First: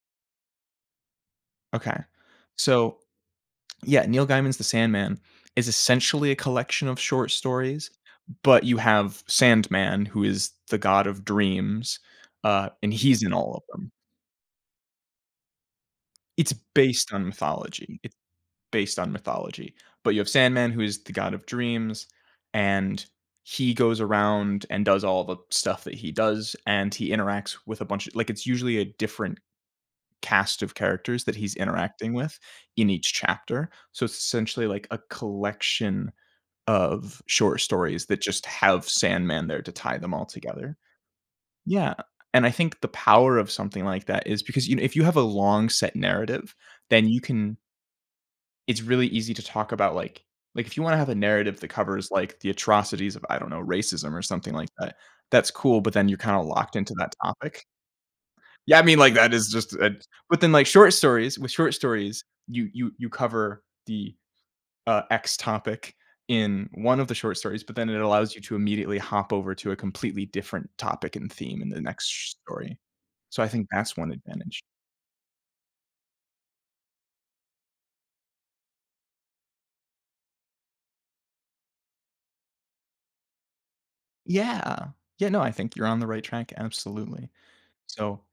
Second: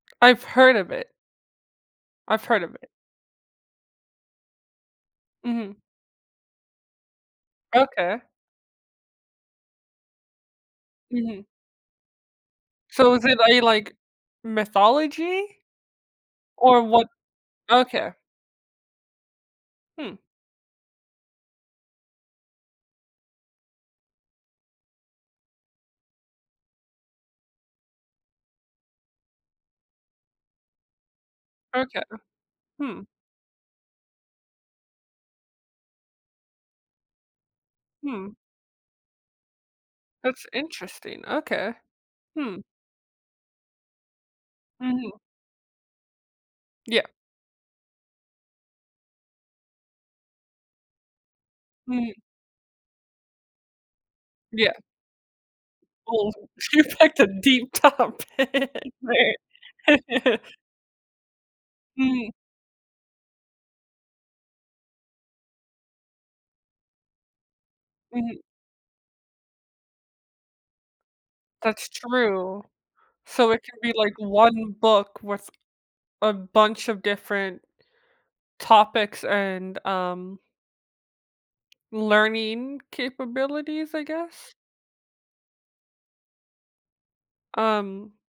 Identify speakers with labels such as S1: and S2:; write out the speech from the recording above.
S1: I've heard of it.
S2: Okay,
S1: I've heard of it.
S2: so yeah, Neil Gaiman's The Sandman is
S1: Mhm.
S2: essentially a collection of short stories,
S1: Okay.
S2: but you have Sandman, who is the god of
S1: Mhm.
S2: dreams, uh, and
S1: So
S2: he's
S1: is
S2: in
S1: it,
S2: all of
S1: like
S2: them.
S1: like, mythology?
S2: It's
S1: Or what
S2: based on mythology,
S1: okay.
S2: it's based on mythology, but
S1: Hmm.
S2: you have Sandman who is the god of dreams, and he goes around and does all the stuff that he does, and he interacts with a bunch of like, it's usually a different cast of characters that he's
S1: Okay.
S2: interacting with in
S1: Hmm.
S2: each chapter, so it's essentially, like, a collection of short stories that
S1: Hmm.
S2: just have Sandman there to tie them all
S1: That's
S2: together.
S1: interesting, okay.
S2: Yeah, and I
S1: Hmm.
S2: think the power of something like that is because you know, if you have
S1: Mhm.
S2: a long set narrative,
S1: Yeah.
S2: then you can it's really easy to talk about, like like, if you want to have a narrative that covers,
S1: Mhm.
S2: like, the atrocities of, I don't know, racism or something like
S1: Yeah.
S2: that, that's cool, but then you're
S1: Oh,
S2: kinda locked
S1: she
S2: into that
S1: picked a
S2: topic.
S1: deep topic.
S2: Yeah, I mean like that is just,
S1: [unintelligible]
S2: eh but then, like, short stories with short stories,
S1: Mhm.
S2: you you you cover the, uh, X topic in 1 of the short stories, but then it allows you
S1: Mhm.
S2: to immediately hop over to a completely different topic and theme in the
S1: That's
S2: next sh
S1: true,
S2: story. So I
S1: so it
S2: think
S1: can be,
S2: that's 1
S1: like,
S2: advantage.
S1: 1 book with a bunch of different topics and um learning capabilities, I guess?
S2: Yeah, yeah, no, I think you're on the right track, absolutely,
S1: Um
S2: so